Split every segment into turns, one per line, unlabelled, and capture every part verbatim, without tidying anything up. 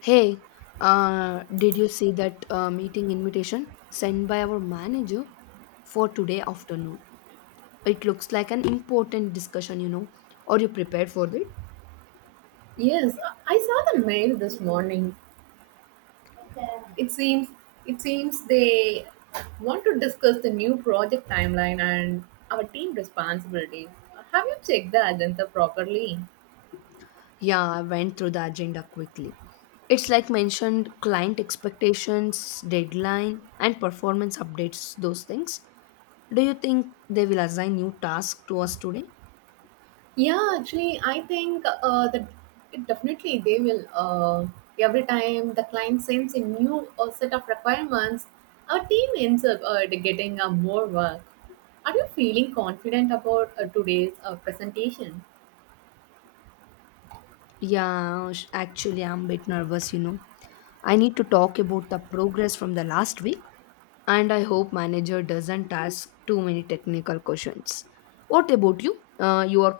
Hey, uh, did you see that uh, meeting invitation sent by our manager for today afternoon? It looks like an important discussion, you know. Are you prepared for it?
Yes, I I saw the mail this morning. It seems it seems they want to discuss the new project timeline and our team responsibilities. Have you checked the agenda properly?
Yeah, I went through the agenda quickly. It's like mentioned client expectations, deadline, and performance updates, those things. Do you think they will assign new tasks to us today?
Yeah, actually, I think uh, that it definitely they will. Uh, every time the client sends a new uh, set of requirements, our team ends up uh, getting uh, more work. Are you feeling confident about uh, today's uh, presentation?
Yeah, sh- actually, I'm a bit nervous, you know. I need to talk about the progress from the last week, and I hope manager doesn't ask too many technical questions. What about you? Uh, you are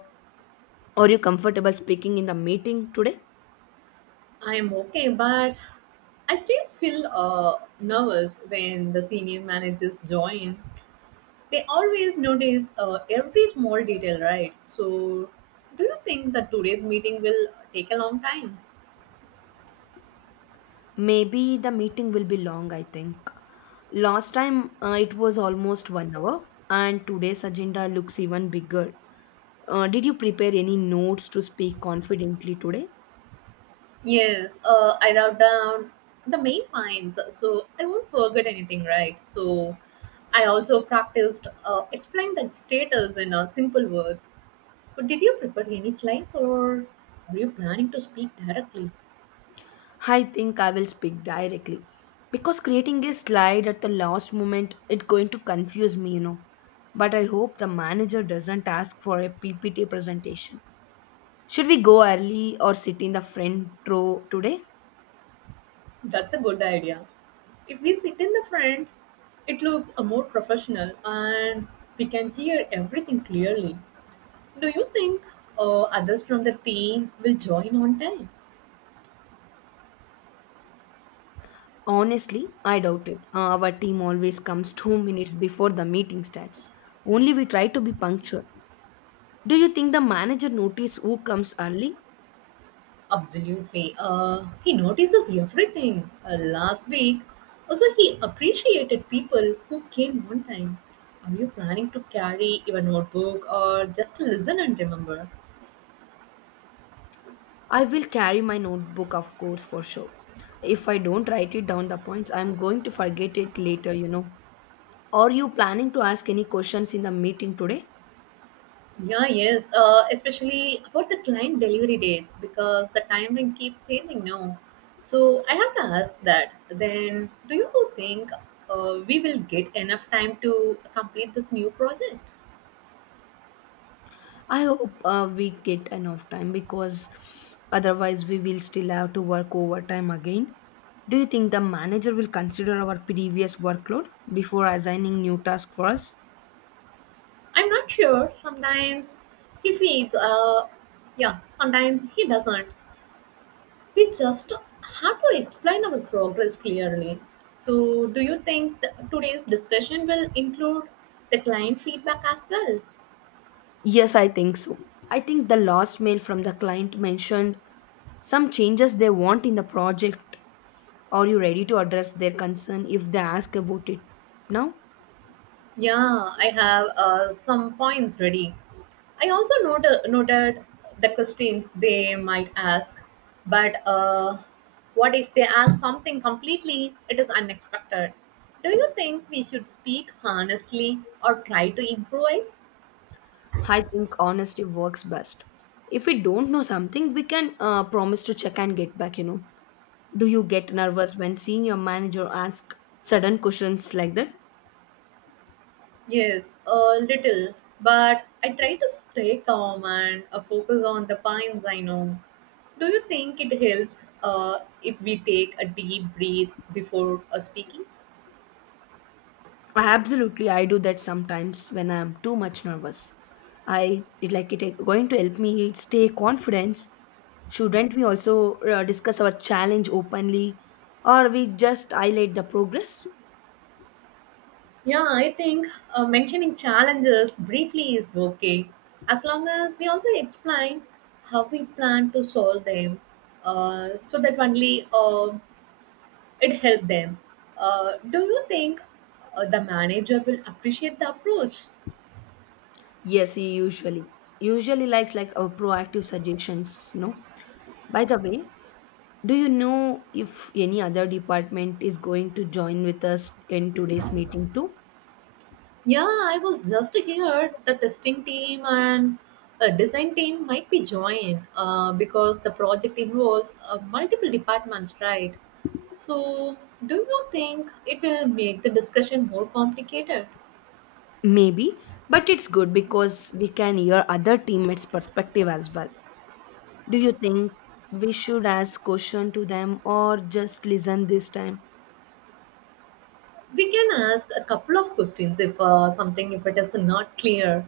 are you comfortable speaking in the meeting today?
I'm okay, but I still feel uh, nervous when the senior managers join. They always notice uh, every small detail, right? So, do you think that today's meeting will take a long time?
Maybe the meeting will be long. I think last time uh, it was almost one hour, and today's agenda looks even bigger. Uh, did you prepare any notes to speak confidently today?
Yes, uh, I wrote down the main points, so I won't forget anything, right? So, I also practiced uh, explain the status in uh, simple words. So, did you prepare any slides or were you planning to speak directly?
I think I will speak directly because creating a slide at the last moment it's going to confuse me, you know. But I hope the manager doesn't ask for a P P T presentation. Should we go early or sit in the front row today?
That's a good idea. If we sit in the front, it looks a more professional and we can hear everything clearly. Do you think uh, others from the team will join on time?
Honestly, I doubt it. Uh, our team always comes two minutes before the meeting starts. Only we try to be punctual. Do you think the manager notice who comes early?
Absolutely. Uh, he notices everything. Uh, last week, also he appreciated people who came on time. Are you planning to carry your notebook or just to listen and remember?
I will carry my notebook, of course, for sure. If I don't write it down the points, I'm going to forget it later, you know. Are you planning to ask any questions in the meeting today?
Yeah, yes, uh, especially about the client delivery dates because the timeline keeps changing now. So I have to ask that then do you think uh, we will get enough time to complete this new project?
I hope uh, we get enough time because otherwise we will still have to work overtime again. Do you think the manager will consider our previous workload before assigning new tasks for us?
I'm not sure. Sometimes he feeds. Uh, yeah, sometimes he doesn't. We just have to explain our progress clearly. So do you think th- today's discussion will include the client feedback as well?
Yes, I think so. I think the last mail from the client mentioned some changes they want in the project. Are you ready to address their concern if they ask about it now?
Yeah, I have uh, some points ready. I also noted, noted the questions they might ask, but uh, what if they ask something completely it is unexpected? Do you think we should speak honestly or try to improvise?
I think honesty works best. If we don't know something, we can uh, promise to check and get back, you know. Do you get nervous when seeing your manager ask sudden questions like that?
Yes, a little, but I try to stay calm and uh, focus on the points I know. Do you think it helps uh, if we take a deep breath before uh, speaking?
Absolutely, I do that sometimes when I am too much nervous. I it like it uh, going to help me stay confidence. Shouldn't we also uh, discuss our challenge openly, or we just highlight the progress?
Yeah, I think uh, mentioning challenges briefly is okay as long as we also explain how we plan to solve them uh, so that only uh, it helps them. Uh, do you think uh, the manager will appreciate the approach?
Yes, he usually usually likes like a proactive suggestions, no? By the way, do you know if any other department is going to join with us in today's meeting too?
Yeah, I was just here. The testing team and a design team might be joined uh, because the project involves uh, multiple departments, right? So, do you think it will make the discussion more complicated?
Maybe, but it's good because we can hear other teammates' perspective as well. Do you think we should ask question to them or just listen this time?
We can ask a couple of questions if uh, something if it is not clear.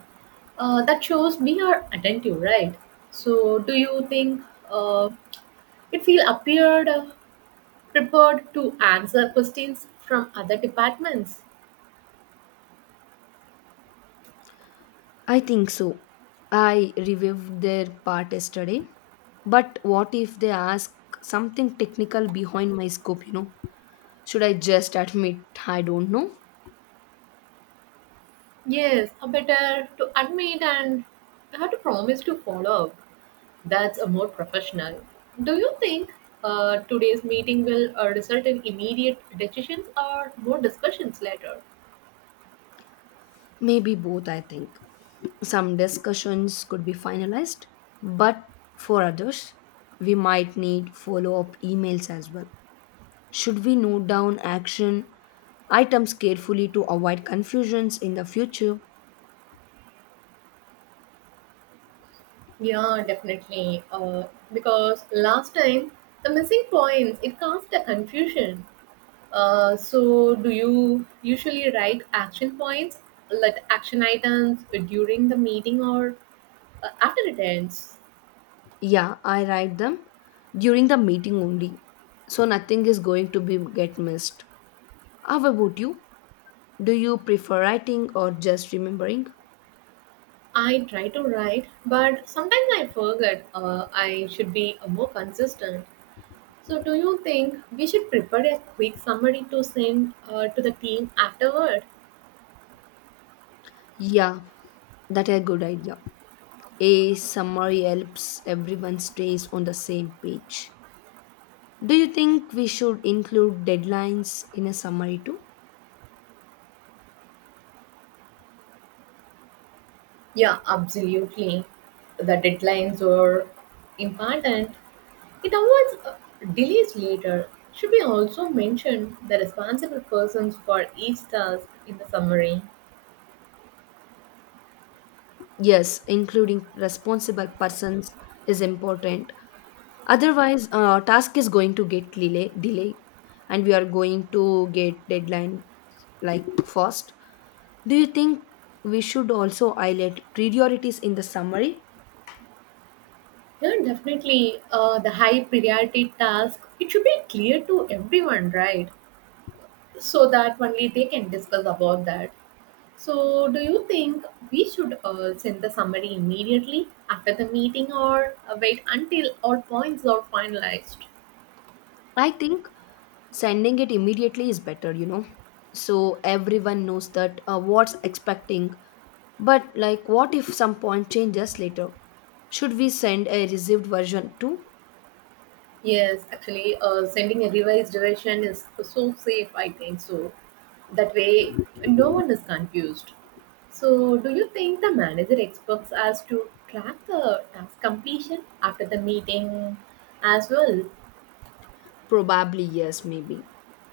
Uh, that shows we are attentive, right? So, do you think uh, it will appeared uh, prepared to answer questions from other departments?
I think so. I reviewed their part yesterday. But what if they ask something technical behind my scope, you know? Should I just admit I don't know?
Yes, a better to admit and have to promise to follow. Up. That's a more professional. Do you think uh, today's meeting will uh, result in immediate decisions or more discussions later?
Maybe both, I think. Some discussions could be finalized, but for others, we might need follow up emails as well. Should we note down action items carefully to avoid confusions in the future?
Yeah, definitely. Uh, because last time the missing points it caused a confusion. Uh, so do you usually write action points, like action items, during the meeting or uh, after it ends?
Yeah, I write them during the meeting only. So nothing is going to be get missed. How about you? Do you prefer writing or just remembering?
I try to write, but sometimes I forget uh, I should be uh, more consistent. So, do you think we should prepare a quick summary to send uh, to the team afterward?
Yeah, that a good idea. A summary helps everyone stays on the same page. Do you think we should include deadlines in a summary too?
Yeah, absolutely. The deadlines are important. It avoids uh, delays later. Should we also mention the responsible persons for each task in the summary?
Yes, including responsible persons is important. Otherwise, uh, task is going to get delay, delay, and we are going to get deadline like fast. Do you think we should also highlight priorities in the summary?
Yeah, definitely. Uh, the high priority task, it should be clear to everyone, right? So that only they can discuss about that. So, do you think we should uh, send the summary immediately after the meeting or uh, wait until all points are finalized?
I think sending it immediately is better, you know, so everyone knows that uh, what's expecting, but like what if some point changes later, should we send a received version too?
Yes, actually, uh, sending a revised version is so safe, I think so. That way, no one is confused. So, do you think the manager expects us to track the task completion after the meeting as well?
Probably yes, maybe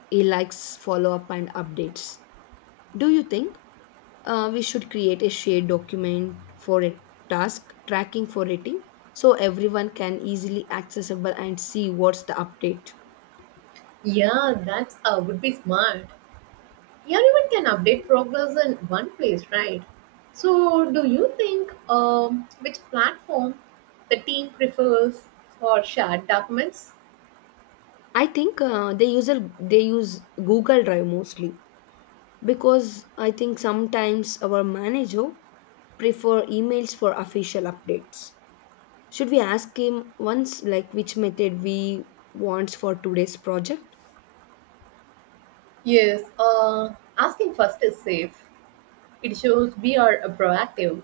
he likes follow up and updates. Do you think uh, we should create a shared document for a task tracking for rating, so everyone can easily accessible and see what's the update?
Yeah, that's uh, would be smart. Everyone can update progress in one place, right? So, do you think um, which platform the team prefers for shared documents?
I think uh, they use a, they use google drive mostly because I think sometimes our manager prefer emails for official updates. Should we ask him once like which method we wants for today's project?
Yes, uh, asking first is safe. It shows we are uh, proactive.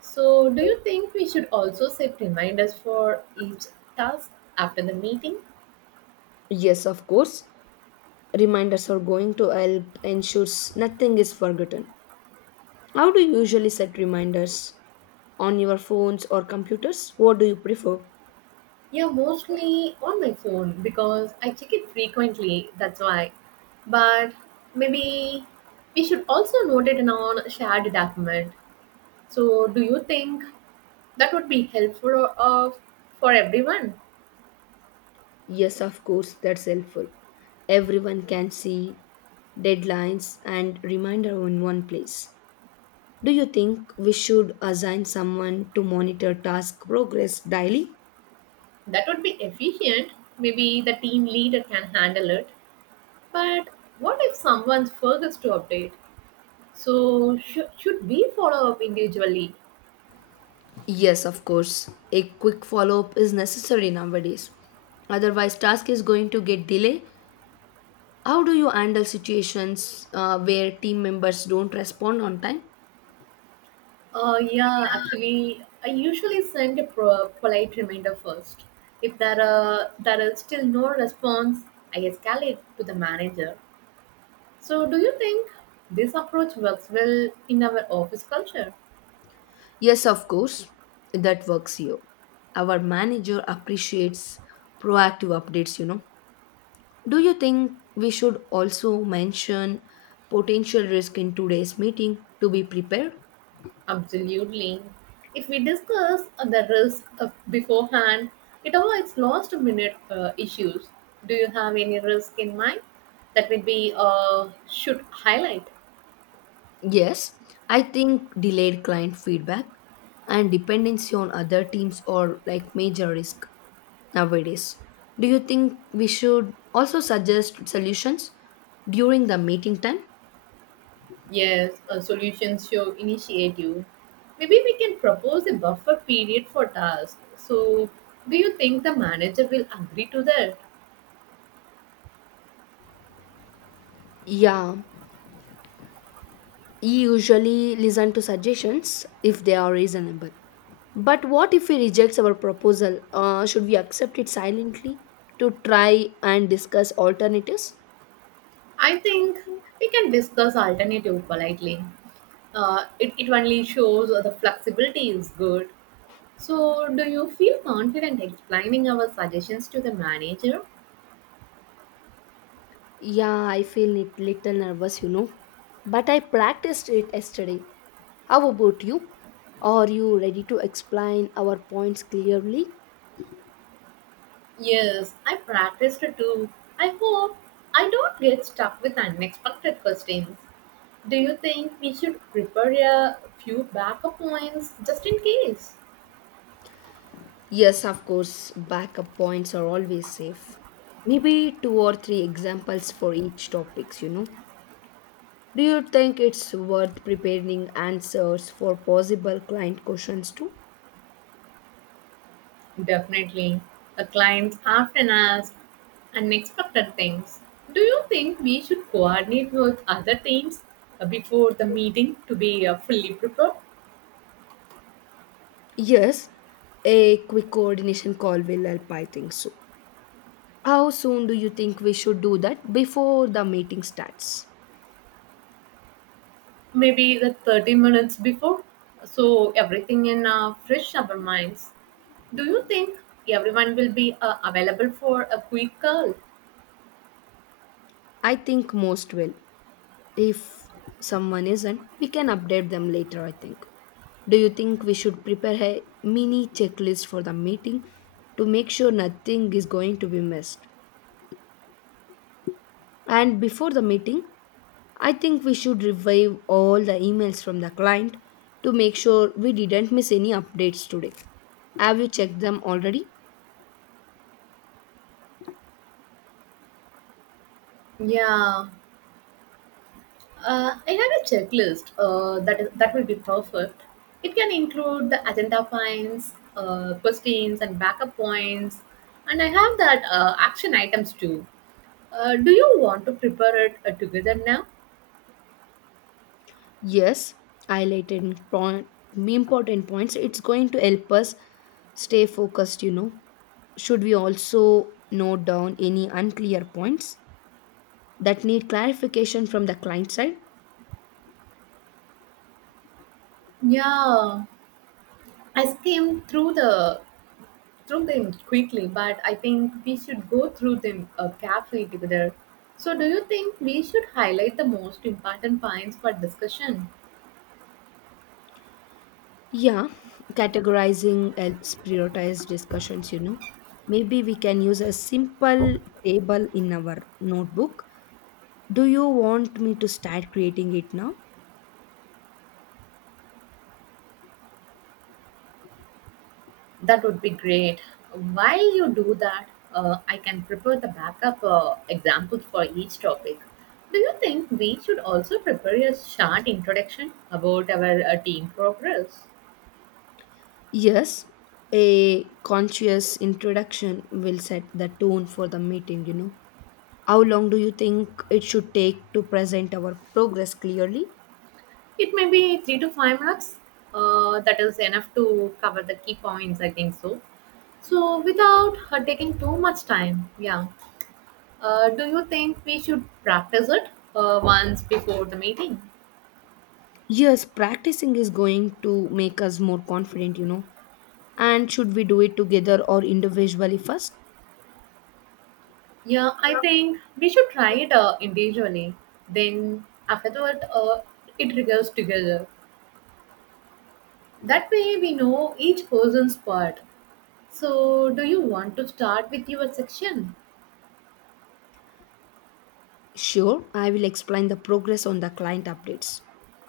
So, do you think we should also set reminders for each task after the meeting?
Yes, of course. Reminders are going to help ensures nothing is forgotten. How do you usually set reminders? On your phones or computers? What do you prefer?
Yeah, mostly on my phone because I check it frequently. That's why. But maybe we should also note it in on shared document. So, do you think that would be helpful of for everyone?
Yes, of course, that's helpful. Everyone can see deadlines and reminder in one place. Do you think we should assign someone to monitor task progress daily?
That would be efficient. Maybe the team leader can handle it. But what if someone forgets to update? So, should should we follow up individually?
Yes, of course. A quick follow up is necessary nowadays. Otherwise, task is going to get delay. How do you handle situations uh, where team members don't respond on time?
Uh, yeah, actually, I usually send a pro- polite reminder first. If there are there is still no response, I escalate to the manager. So, do you think this approach works well in our office culture?
Yes, of course. That works here. Our manager appreciates proactive updates, you know. Do you think we should also mention potential risk in today's meeting to be prepared?
Absolutely. If we discuss uh, the risk of beforehand, it avoids last minute uh, issues. Do you have any risk in mind that would be uh, should highlight?
Yes, I think delayed client feedback and dependency on other teams are like major risk nowadays. Do you think we should also suggest solutions during the meeting time?
Yes, a solution show initiative. Maybe we can propose a buffer period for tasks. So, do you think the manager will agree to that?
Yeah, he usually listen to suggestions if they are reasonable. But what if he rejects our proposal? Uh, should we accept it silently to try and discuss alternatives?
I think we can discuss alternative politely. Uh, it, it only shows the flexibility is good. So, do you feel confident explaining our suggestions to the manager?
Yeah, I feel it little nervous, you know. But I practiced it yesterday. How about you? Are you ready to explain our points clearly?
Yes, I practiced it too. I hope I don't get stuck with unexpected questions. Do you think we should prepare a few backup plans just in case?
Yes, of course, backup points are always safe. Maybe two or three examples for each topics, you know. Do you think it's worth preparing answers for possible client questions too?
Definitely. The clients often ask unexpected things. Do you think we should coordinate with other teams uh, before the meeting to be uh, fully prepared?
Yes, a quick coordination call will help, I think so. How soon do you think we should do that before the meeting starts?
Maybe the thirty minutes before? So everything in uh, fresh our minds. Do you think everyone will be uh, available for a quick call?
I think most will. If someone isn't, we can update them later, I think. Do you think we should prepare a mini checklist for the meeting to make sure nothing is going to be missed? And before the meeting, I think we should revive all the emails from the client to make sure we didn't miss any updates today. Have you checked them already?
Yeah, Uh, I have a checklist uh, that is, that will be perfect. It can include the agenda points, uh, questions, and backup points, and I have that uh, action items too. Uh, do you want to prepare it uh, together now?
Yes, highlighted point, important points. It's going to help us stay focused, you know. Should we also note down any unclear points that need clarification from the client side?
Yeah, I skimmed through the through them quickly, but I think we should go through them uh, carefully together. So, do you think we should highlight the most important points for discussion?
Yeah, categorizing helps prioritize discussions, you know. Maybe we can use a simple table in our notebook. Do you want me to start creating it now?
That would be great. While you do that, uh, I can prepare the backup uh, examples for each topic. Do you think we should also prepare a short introduction about our uh, team progress?
Yes, a conscious introduction will set the tone for the meeting, you know. How long do you think it should take to present our progress clearly?
It may be three to five minutes. Uh, that is enough to cover the key points, I think so. So, without her taking too much time, yeah. Uh, do you think we should practice it uh, once before the meeting?
Yes, practicing is going to make us more confident, you know. And should we do it together or individually first?
Yeah, I think we should try it uh, individually. Then afterward, uh, it goes together. That way, we know each person's part. So, do you want to start with your section?
Sure, I will explain the progress on the client updates.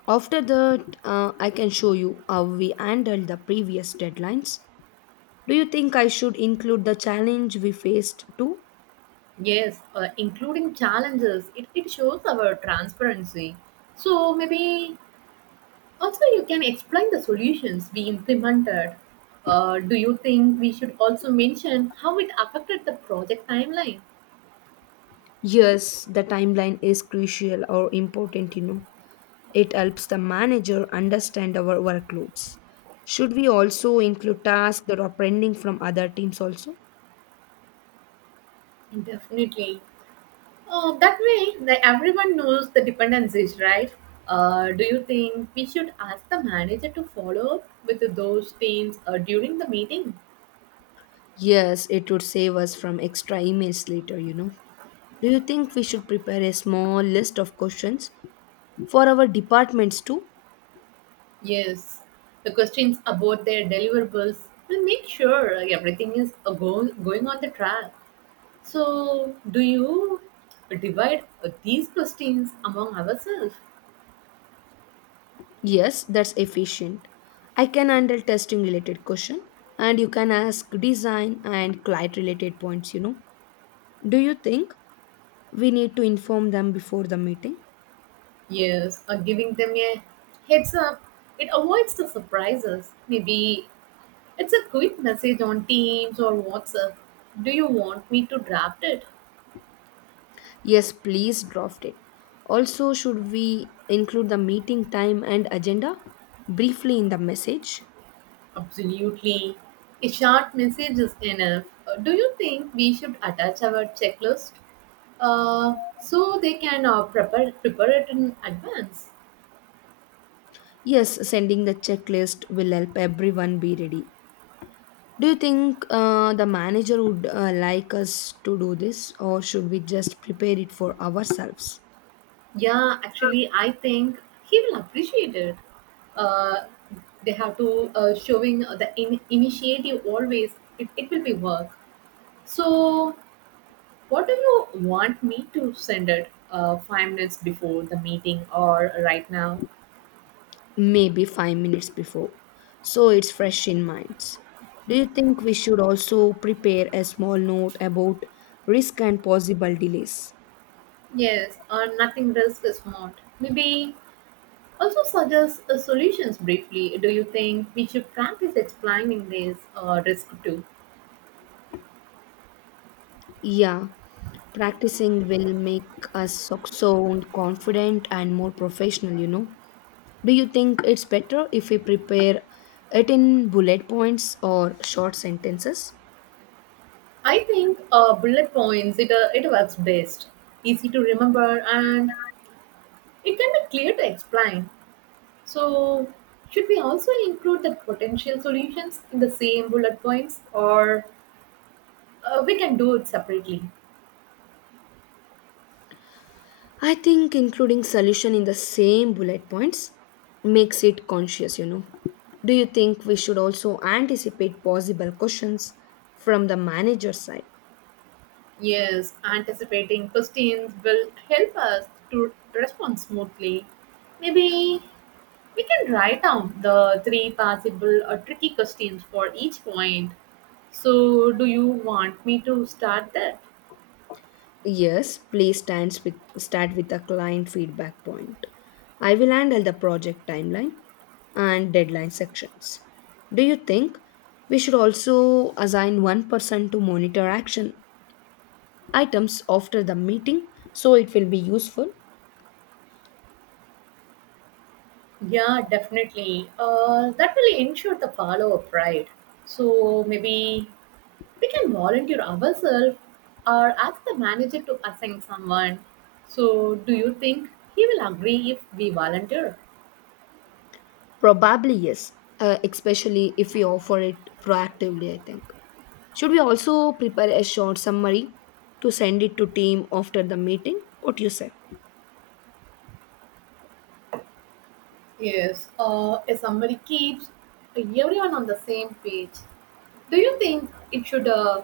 After that, uh, I can show you how we handled the previous deadlines. Do you think I should include the challenge we faced too?
Yes, uh, including challenges. It, it shows our transparency. So, maybe also you can explain the solutions we implemented. Uh, do you think we should also mention how it affected the project timeline?
Yes, the timeline is crucial or important, you know. It helps the manager understand our workloads. Should we also include tasks that are pending from other teams also?
Definitely. Uh, that way, that everyone knows the dependencies, right? Uh, do you think we should ask the manager to follow up with those teams uh, during the meeting?
Yes, it would save us from extra emails later, you know. Do you think we should prepare a small list of questions for our departments too?
Yes, the questions about their deliverables will make sure everything is uh, go- going on the track. So, do you divide uh, these questions among ourselves?
Yes, that's efficient. I can handle testing related question and you can ask design and client related points, you know. Do you think we need to inform them before the meeting.
Yes, or giving them a heads up. It avoids the surprises. Maybe it's a quick message on Teams or WhatsApp. Do you want me to draft it?
Yes, please draft it. Also, should we include the meeting time and agenda briefly in the message?
Absolutely. A short message is enough. Uh, Do you think we should attach our checklist uh, so they can uh, prepare, prepare it in advance?
Yes, sending the checklist will help everyone be ready. Do you think uh, the manager would uh, like us to do this, or should we just prepare it for ourselves?
Yeah, actually, I think he will appreciate it. Uh, they have to uh, showing the in- initiative always. It, it will be work. So what do you want me to send it? Uh, five minutes before the meeting or right now?
Maybe five minutes before, so it's fresh in minds. Do you think we should also prepare a small note about risk and possible delays?
Yes, or nothing risk is not. Maybe also suggest uh, solutions briefly. Do you think we should practice explaining this uh, risk too?
Yeah, practicing will make us so- sound confident and more professional, you know. Do you think it's better if we prepare it in bullet points or short sentences?
I think uh, bullet points it uh, it works best. Easy to remember and it can be clear to explain. So, should we also include the potential solutions in the same bullet points or uh, we can do it separately?
I think including solution in the same bullet points makes it conscious, you know. Do you think we should also anticipate possible questions from the manager side?
Yes, anticipating questions will help us to respond smoothly. Maybe we can write down the three possible or tricky questions for each point. So, do you want me to start that?
Yes, please stand with, start with the client feedback point. I will handle the project timeline and deadline sections. Do you think we should also assign one person to monitor action items after the meeting so it will be useful?
Yeah, definitely. Uh, that will ensure the follow up, right? So, maybe we can volunteer ourselves or ask the manager to assign someone. So, do you think he will agree if we volunteer?
Probably yes, uh, especially if we offer it proactively, I think. Should we also prepare a short summary to send it to team after the meeting? What do you say?
Yes, uh, a summary keeps everyone on the same page. Do you think it should uh,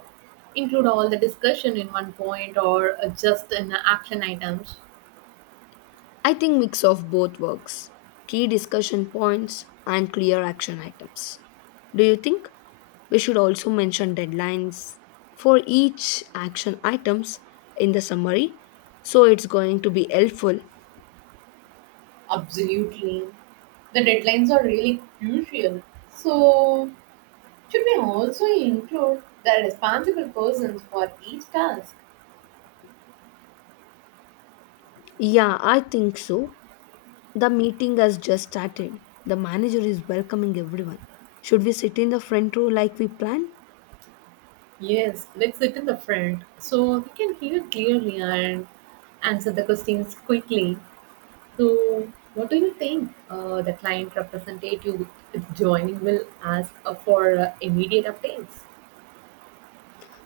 include all the discussion in one point or uh, just in the action items?
I think mix of both works. Key discussion points and clear action items. Do you think we should also mention deadlines for each action items in the summary so it's going to be helpful?
Absolutely. The deadlines are really crucial. So, should we also include the responsible persons for each task?
Yeah, I think so. The meeting has just started. The manager is welcoming everyone. Should we sit in the front row like we planned?
Yes, let's sit in the front so we can hear clearly and answer the questions quickly. So, what do you think uh, the client representative joining will ask uh, for uh, immediate updates?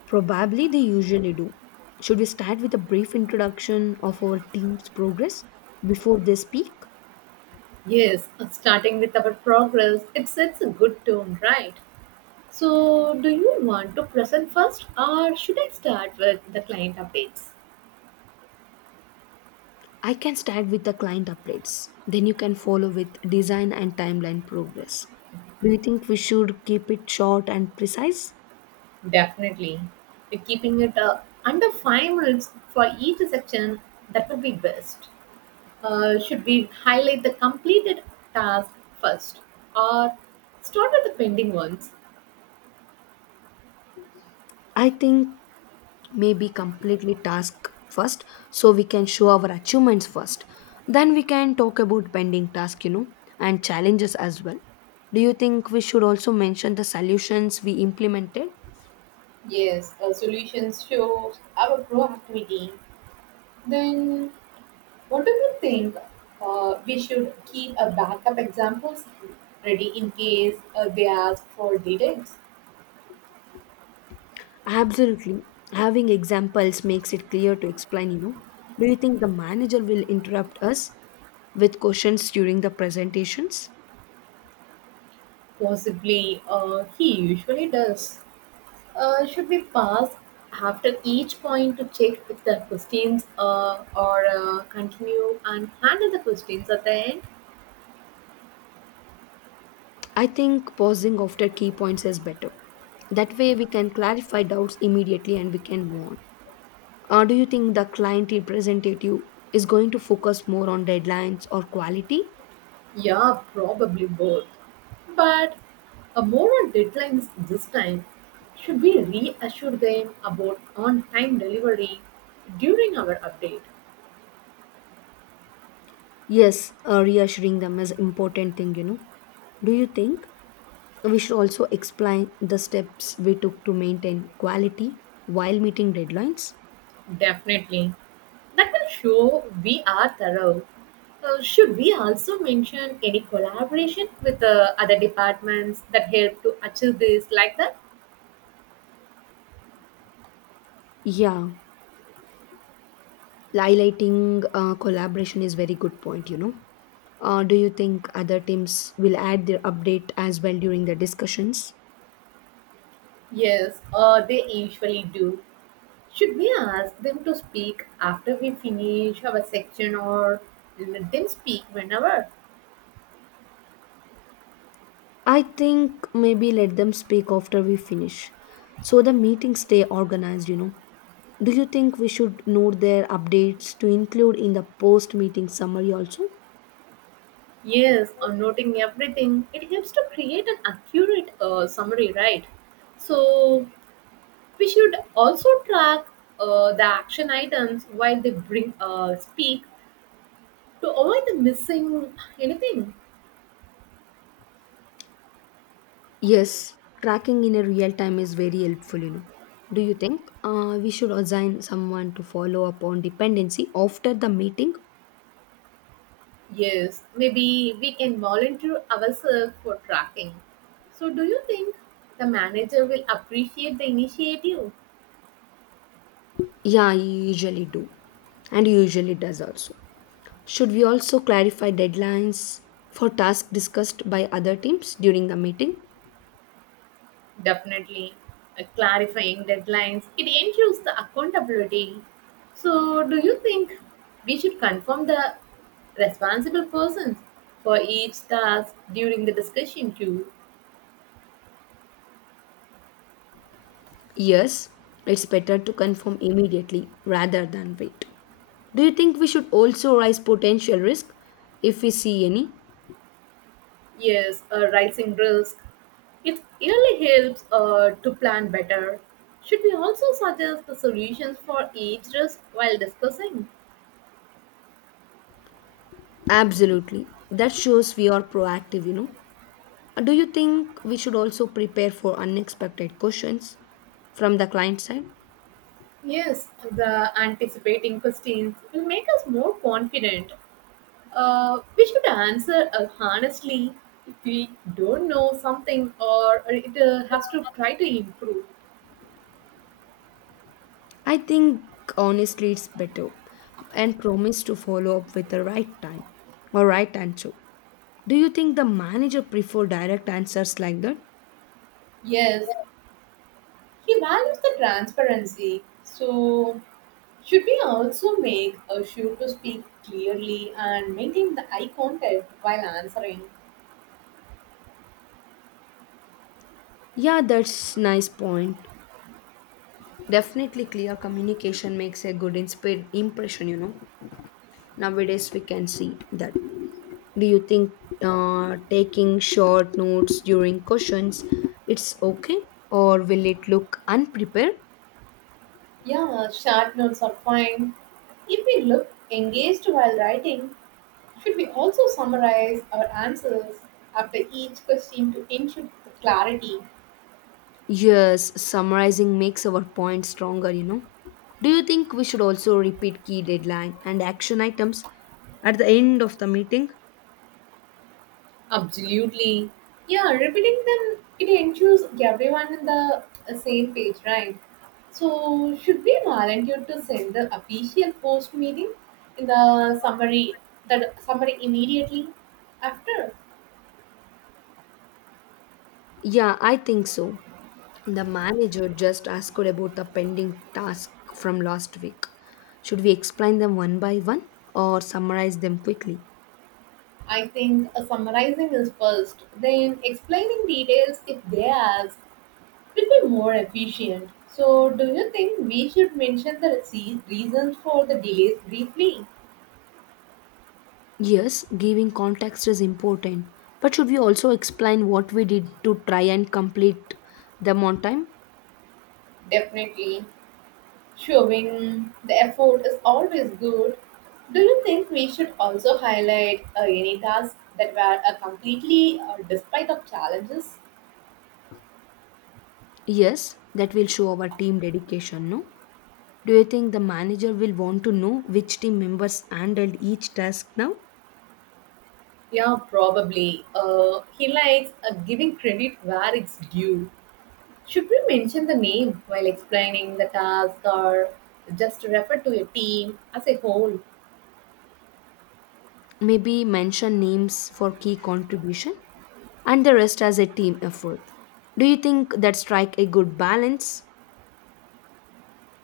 Probably they usually do. Should we start with a brief introduction of our team's progress before they speak?
Yes, uh, starting with our progress, it sets a good tone, right? So, do you want to present first or should I start with the client updates?
I can start with the client updates. Then you can follow with design and timeline progress. Do you think we should keep it short and precise?
Definitely. We're keeping it uh, under five minutes for each section, that would be best. Uh, should we highlight the completed task first or start with the pending ones?
I think maybe completely task first, so we can show our achievements first, then we can talk about pending task you know and challenges as well. Do you think we should also mention the solutions we implemented?
Yes, uh, solutions shows our proactivity. Then, what do you think? Uh, we should keep a backup examples ready in case uh, they ask for details.
Absolutely, having examples makes it clear to explain you know Do you think the manager will interrupt us with questions during the presentations?
Possibly, uh, he usually does. Uh, should we pause after each point to check if the questions uh, or uh, continue and handle the questions at the end?
I think pausing after key points is better. That way we can clarify doubts immediately and we can move on. Uh, do you think the client representative is going to focus more on deadlines or quality?
Yeah, probably both. But a more on deadlines this time. Should we reassure them about on time delivery during our update?
Yes, uh, reassuring them is important thing, you know. Do you think we should also explain the steps we took to maintain quality while meeting deadlines?
Definitely. That will show we are thorough. Uh, should we also mention any collaboration with uh, other departments that help to achieve this like that?
Yeah, highlighting uh, collaboration is very good point, you know. Uh, do you think other teams will add their update as well during the discussions?
Yes, uh, they usually do. Should we ask them to speak after we finish our section or let them speak whenever?
I think maybe let them speak after we finish so the meetings stay organized, you know. Do you think we should note their updates to include in the post meeting summary also?
Yes, or noting everything. It helps to create an accurate uh, summary, right? So we should also track uh, the action items while they bring uh, speak to avoid the missing anything.
Yes, tracking in a real time is very helpful, you know. Do you think uh, we should assign someone to follow up on dependency after the meeting?
Yes, maybe we can volunteer ourselves for tracking. So do you think the manager will appreciate the initiative?
Yeah, you usually do, and you usually does also. Should we also clarify deadlines for tasks discussed by other teams during the meeting?
Definitely. Uh, clarifying deadlines, it ensures the accountability. So, do you think we should confirm the responsible persons for each task during the discussion too?
Yes, it's better to confirm immediately rather than wait. Do you think we should also raise potential risk if we see any?
Yes, a rising risk. It really helps uh, to plan better. Should we also suggest the solutions for each risk while discussing?
Absolutely. That shows we are proactive, you know. Uh, Do you think we should also prepare for unexpected questions from the client side?
Yes, the anticipating questions will make us more confident. Uh, we should answer uh, honestly. If we don't know something or it uh, has to try to improve.
I think honestly it's better, and promise to follow up with the right time or right answer. Do you think the manager prefer direct answers like that?
Yes, he values the transparency. So, should we also make a sure to speak clearly and maintain the eye contact while answering?
Yeah, that's nice point. Definitely, clear communication makes a good insp- impression, you know. Nowadays, we can see that. Do you think uh, taking short notes during questions, it's okay or will it look unprepared?
Yeah, short notes are fine. If we look engaged while writing, should we also summarize our answers after each question to ensure clarity?
Yes, summarizing makes our point stronger, you know. Do you think we should also repeat key deadline and action items at the end of the meeting?
Absolutely. Yeah, repeating them, it ensures everyone in the uh, same page, right? So, should we volunteer to send the official post meeting in the summary, that summary immediately after?
Yeah, I think so. The manager just asked about the pending task from last week. Should we explain them one by one or summarize them quickly?
I think uh, summarizing is first, then explaining details if they ask will be more efficient. So, do you think we should mention the rece- reasons for the delays briefly?
Yes, giving context is important, but should we also explain what we did to try and complete them on time?
Definitely. Showing the effort is always good. Do you think we should also highlight uh, any tasks that were uh, completely uh, despite of challenges?
Yes, that will show our team dedication, no? Do you think the manager will want to know which team members handled each task now?
Yeah, probably. Uh, he likes uh, giving credit where it's due. Should we mention the name while explaining the task or just refer to a team as a whole?
Maybe mention names for key contribution and the rest as a team effort. Do you think that strike a good balance?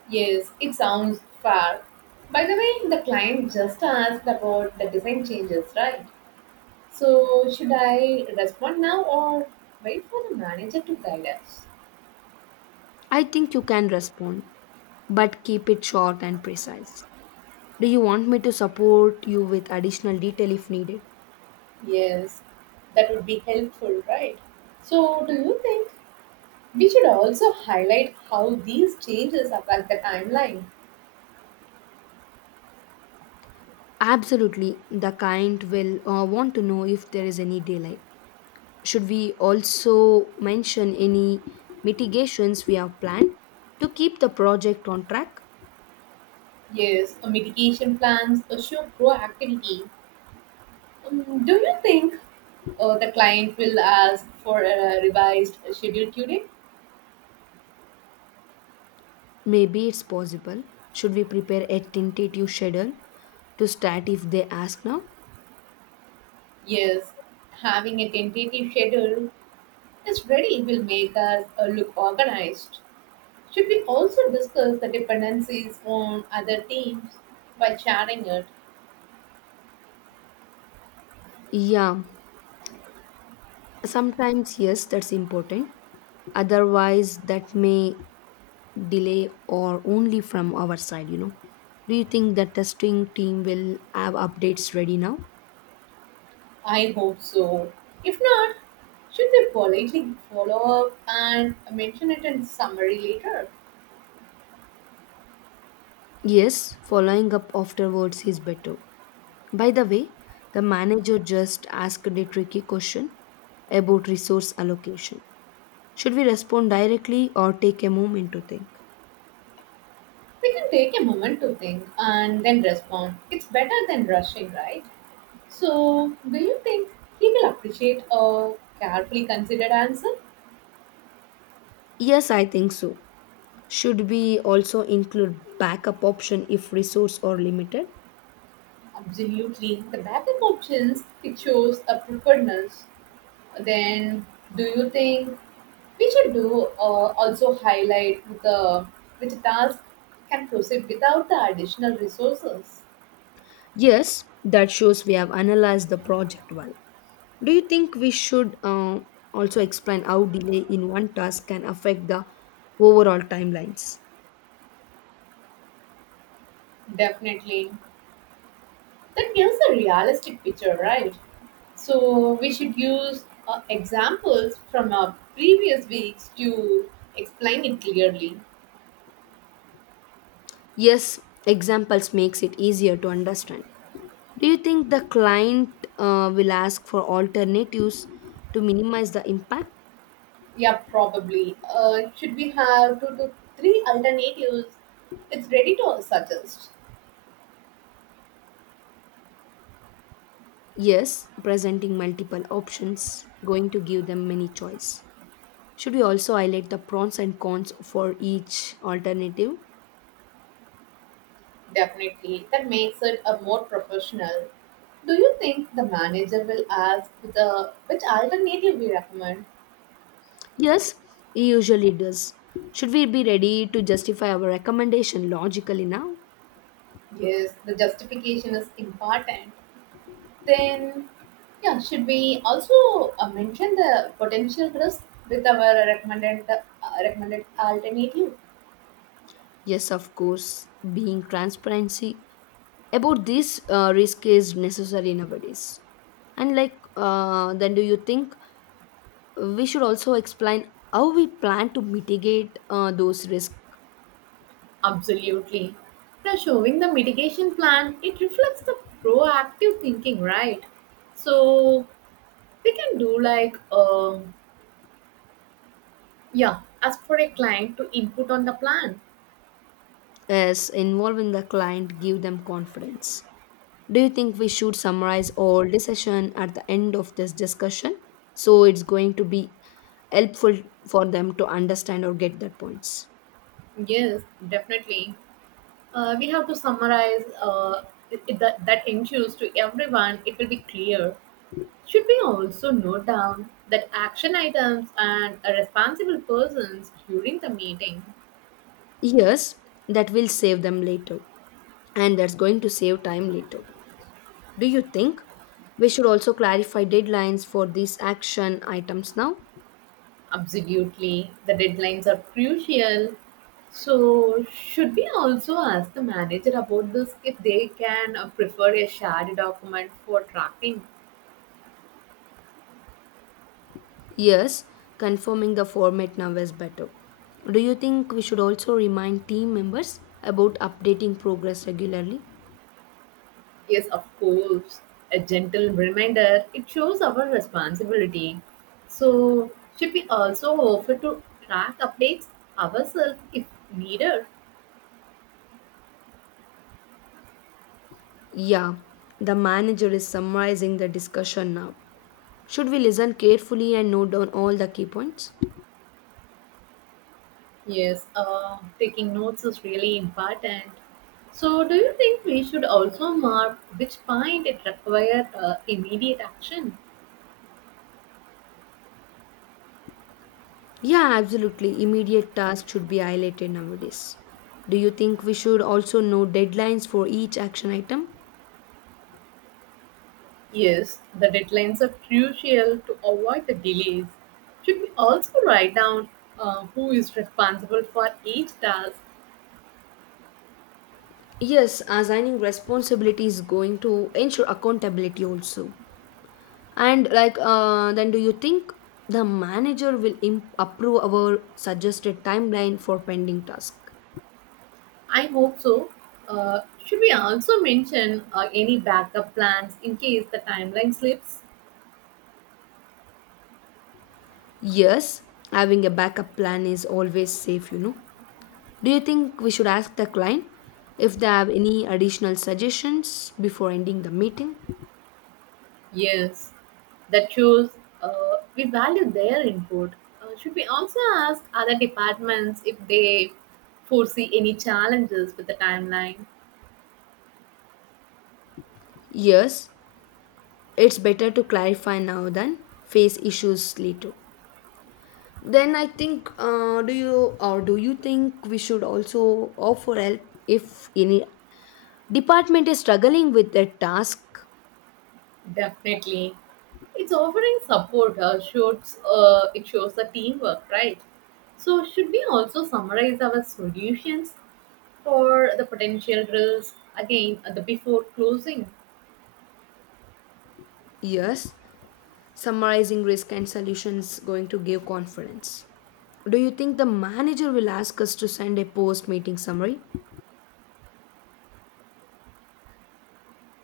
Yes, it sounds fair. By the way, the client just asked about the design changes, right? So, should I respond now or wait for the manager to guide us?
I think you can respond, but keep it short and precise. Do you want me to support you with additional detail if needed?
Yes, that would be helpful, right? So, do you think we should also highlight how these changes affect the timeline?
Absolutely, the client will uh, want to know if there is any delay. Should we also mention any mitigations we have planned to keep the project on track?
Yes, uh, mitigation plans uh, show proactivity. Um, do you think uh, the client will ask for a revised schedule today?
Maybe it's possible. Should we prepare a tentative schedule to start if they ask now?
Yes, having a tentative schedule is ready will make us uh, look organized. Should we also discuss the dependencies on other teams by sharing it?
Yeah, sometimes, yes, that's important. Otherwise, that may delay or only from our side, you know. Do you think that testing team will have updates ready now?
I hope so. If not, should we politely follow up and mention it in summary later?
Yes, following up afterwards is better. By the way, the manager just asked a tricky question about resource allocation. Should we respond directly or take a moment to think?
We can take a moment to think and then respond. It's better than rushing, right? So, do you think he will appreciate a carefully considered answer?
Yes, I think so. Should we also include backup option if resource are limited?
Absolutely. The backup options, it shows a preparedness. Then, do you think we should do uh, also highlight the which task can proceed without the additional resources.
Yes, that shows we have analyzed the project well. Do you think we should uh, also explain how delay in one task can affect the overall timelines?
Definitely, that gives a realistic picture, right? So we should use uh, examples from our previous weeks to explain it clearly.
Yes, examples makes it easier to understand. Do you think the client uh, will ask for alternatives to minimize the impact?
Yeah, probably. Uh, should we have two to three alternatives? It's ready to suggest.
Yes, presenting multiple options going to give them many choice. Should we also highlight the pros and cons for each alternative?
Definitely, that makes it a more professional. Do you think the manager will ask the which alternative we recommend?
Yes, he usually does. Should we be ready to justify our recommendation logically now?
Yes, the justification is important. Then, yeah, should we also uh, mention the potential risk with our recommended uh, recommended alternative?
Yes, of course, being transparency about this uh, risk is necessary nowadays. And like, uh, then do you think we should also explain how we plan to mitigate uh, those risks
Absolutely. Now, showing the mitigation plan, it reflects the proactive thinking, right? So we can do like um yeah, as for a client to input on the plan,
as involving the client, give them confidence? Do you think we should summarize all the session at the end of this discussion? So it's going to be helpful for them to understand or get that points.
yes, definitely. Uh, we have to summarize uh, it, it- that, that ensures to everyone it will be clear. Should we also note down that action items and uh, responsible persons during the meeting?
Yes, that will save them later, and that's going to save time later. Do you think we should also clarify deadlines for these action items now?
Absolutely, the deadlines are crucial. So, should we also ask the manager about this if they can uh, prefer a shared document for tracking.
Yes, confirming the format now is better. Do you think we should also remind team members about updating progress regularly?
Yes, of course. A gentle reminder, it shows our responsibility. So, should we also offer to track updates ourselves if needed?
Yeah, the manager is summarizing the discussion now. Should we listen carefully and note down all the key points?
Yes, uh, taking notes is really important. So, do you think we should also mark which point it requires uh, immediate action?
Yeah, absolutely. Immediate tasks should be highlighted nowadays. Do you think we should also know deadlines for each action item?
Yes, the deadlines are crucial to avoid the delays. Should we also write down uh, who is responsible for each task?
Yes, assigning responsibility is going to ensure accountability also. And like, uh, then do you think the manager will imp- approve our suggested timeline for pending task?
I hope so. Uh, should we also mention uh, any backup plans in case the timeline slips?
Yes, having a backup plan is always safe, you know. Do you think we should ask the client if they have any additional suggestions before ending the meeting?
Yes, that shows uh, we value their input. Uh, should we also ask other departments if they foresee any challenges with the timeline?
Yes, it's better to clarify now than face issues later. Then I think, uh, do you or do you think we should also offer help if any department is struggling with their task?
Definitely. It's offering support, uh, shows, uh, it shows the teamwork, right? So, should we also summarize our solutions for the potential drills again, uh, the before closing.
Yes, summarizing risk and solutions going to give confidence. Do you think the manager will ask us to send a post meeting summary?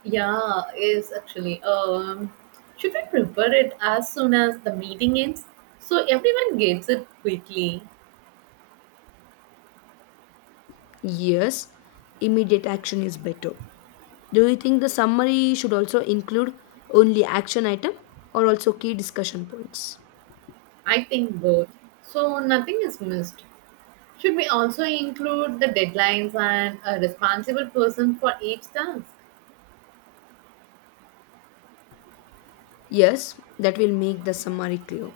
Yeah, is actually, um should we prepare it as soon as the meeting ends so everyone gets it quickly?
Yes, immediate action is better. Do you think the summary should also include only action item or also key discussion points?
I think both, so nothing is missed. Should we also include the deadlines and a responsible person for each task?
Yes, that will make the summary clear.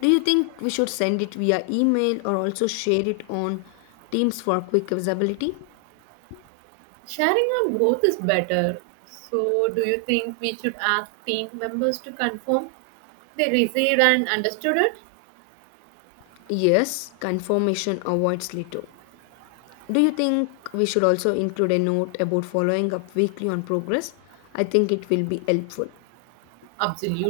Do you think we should send it via email or also share it on Teams for quick visibility?
Sharing on both is better. So, do you think we should ask team members to confirm they received and understood it?
Yes, confirmation avoids later. Do you think we should also include a note about following up weekly on progress? I think it will be helpful.
Absolutely.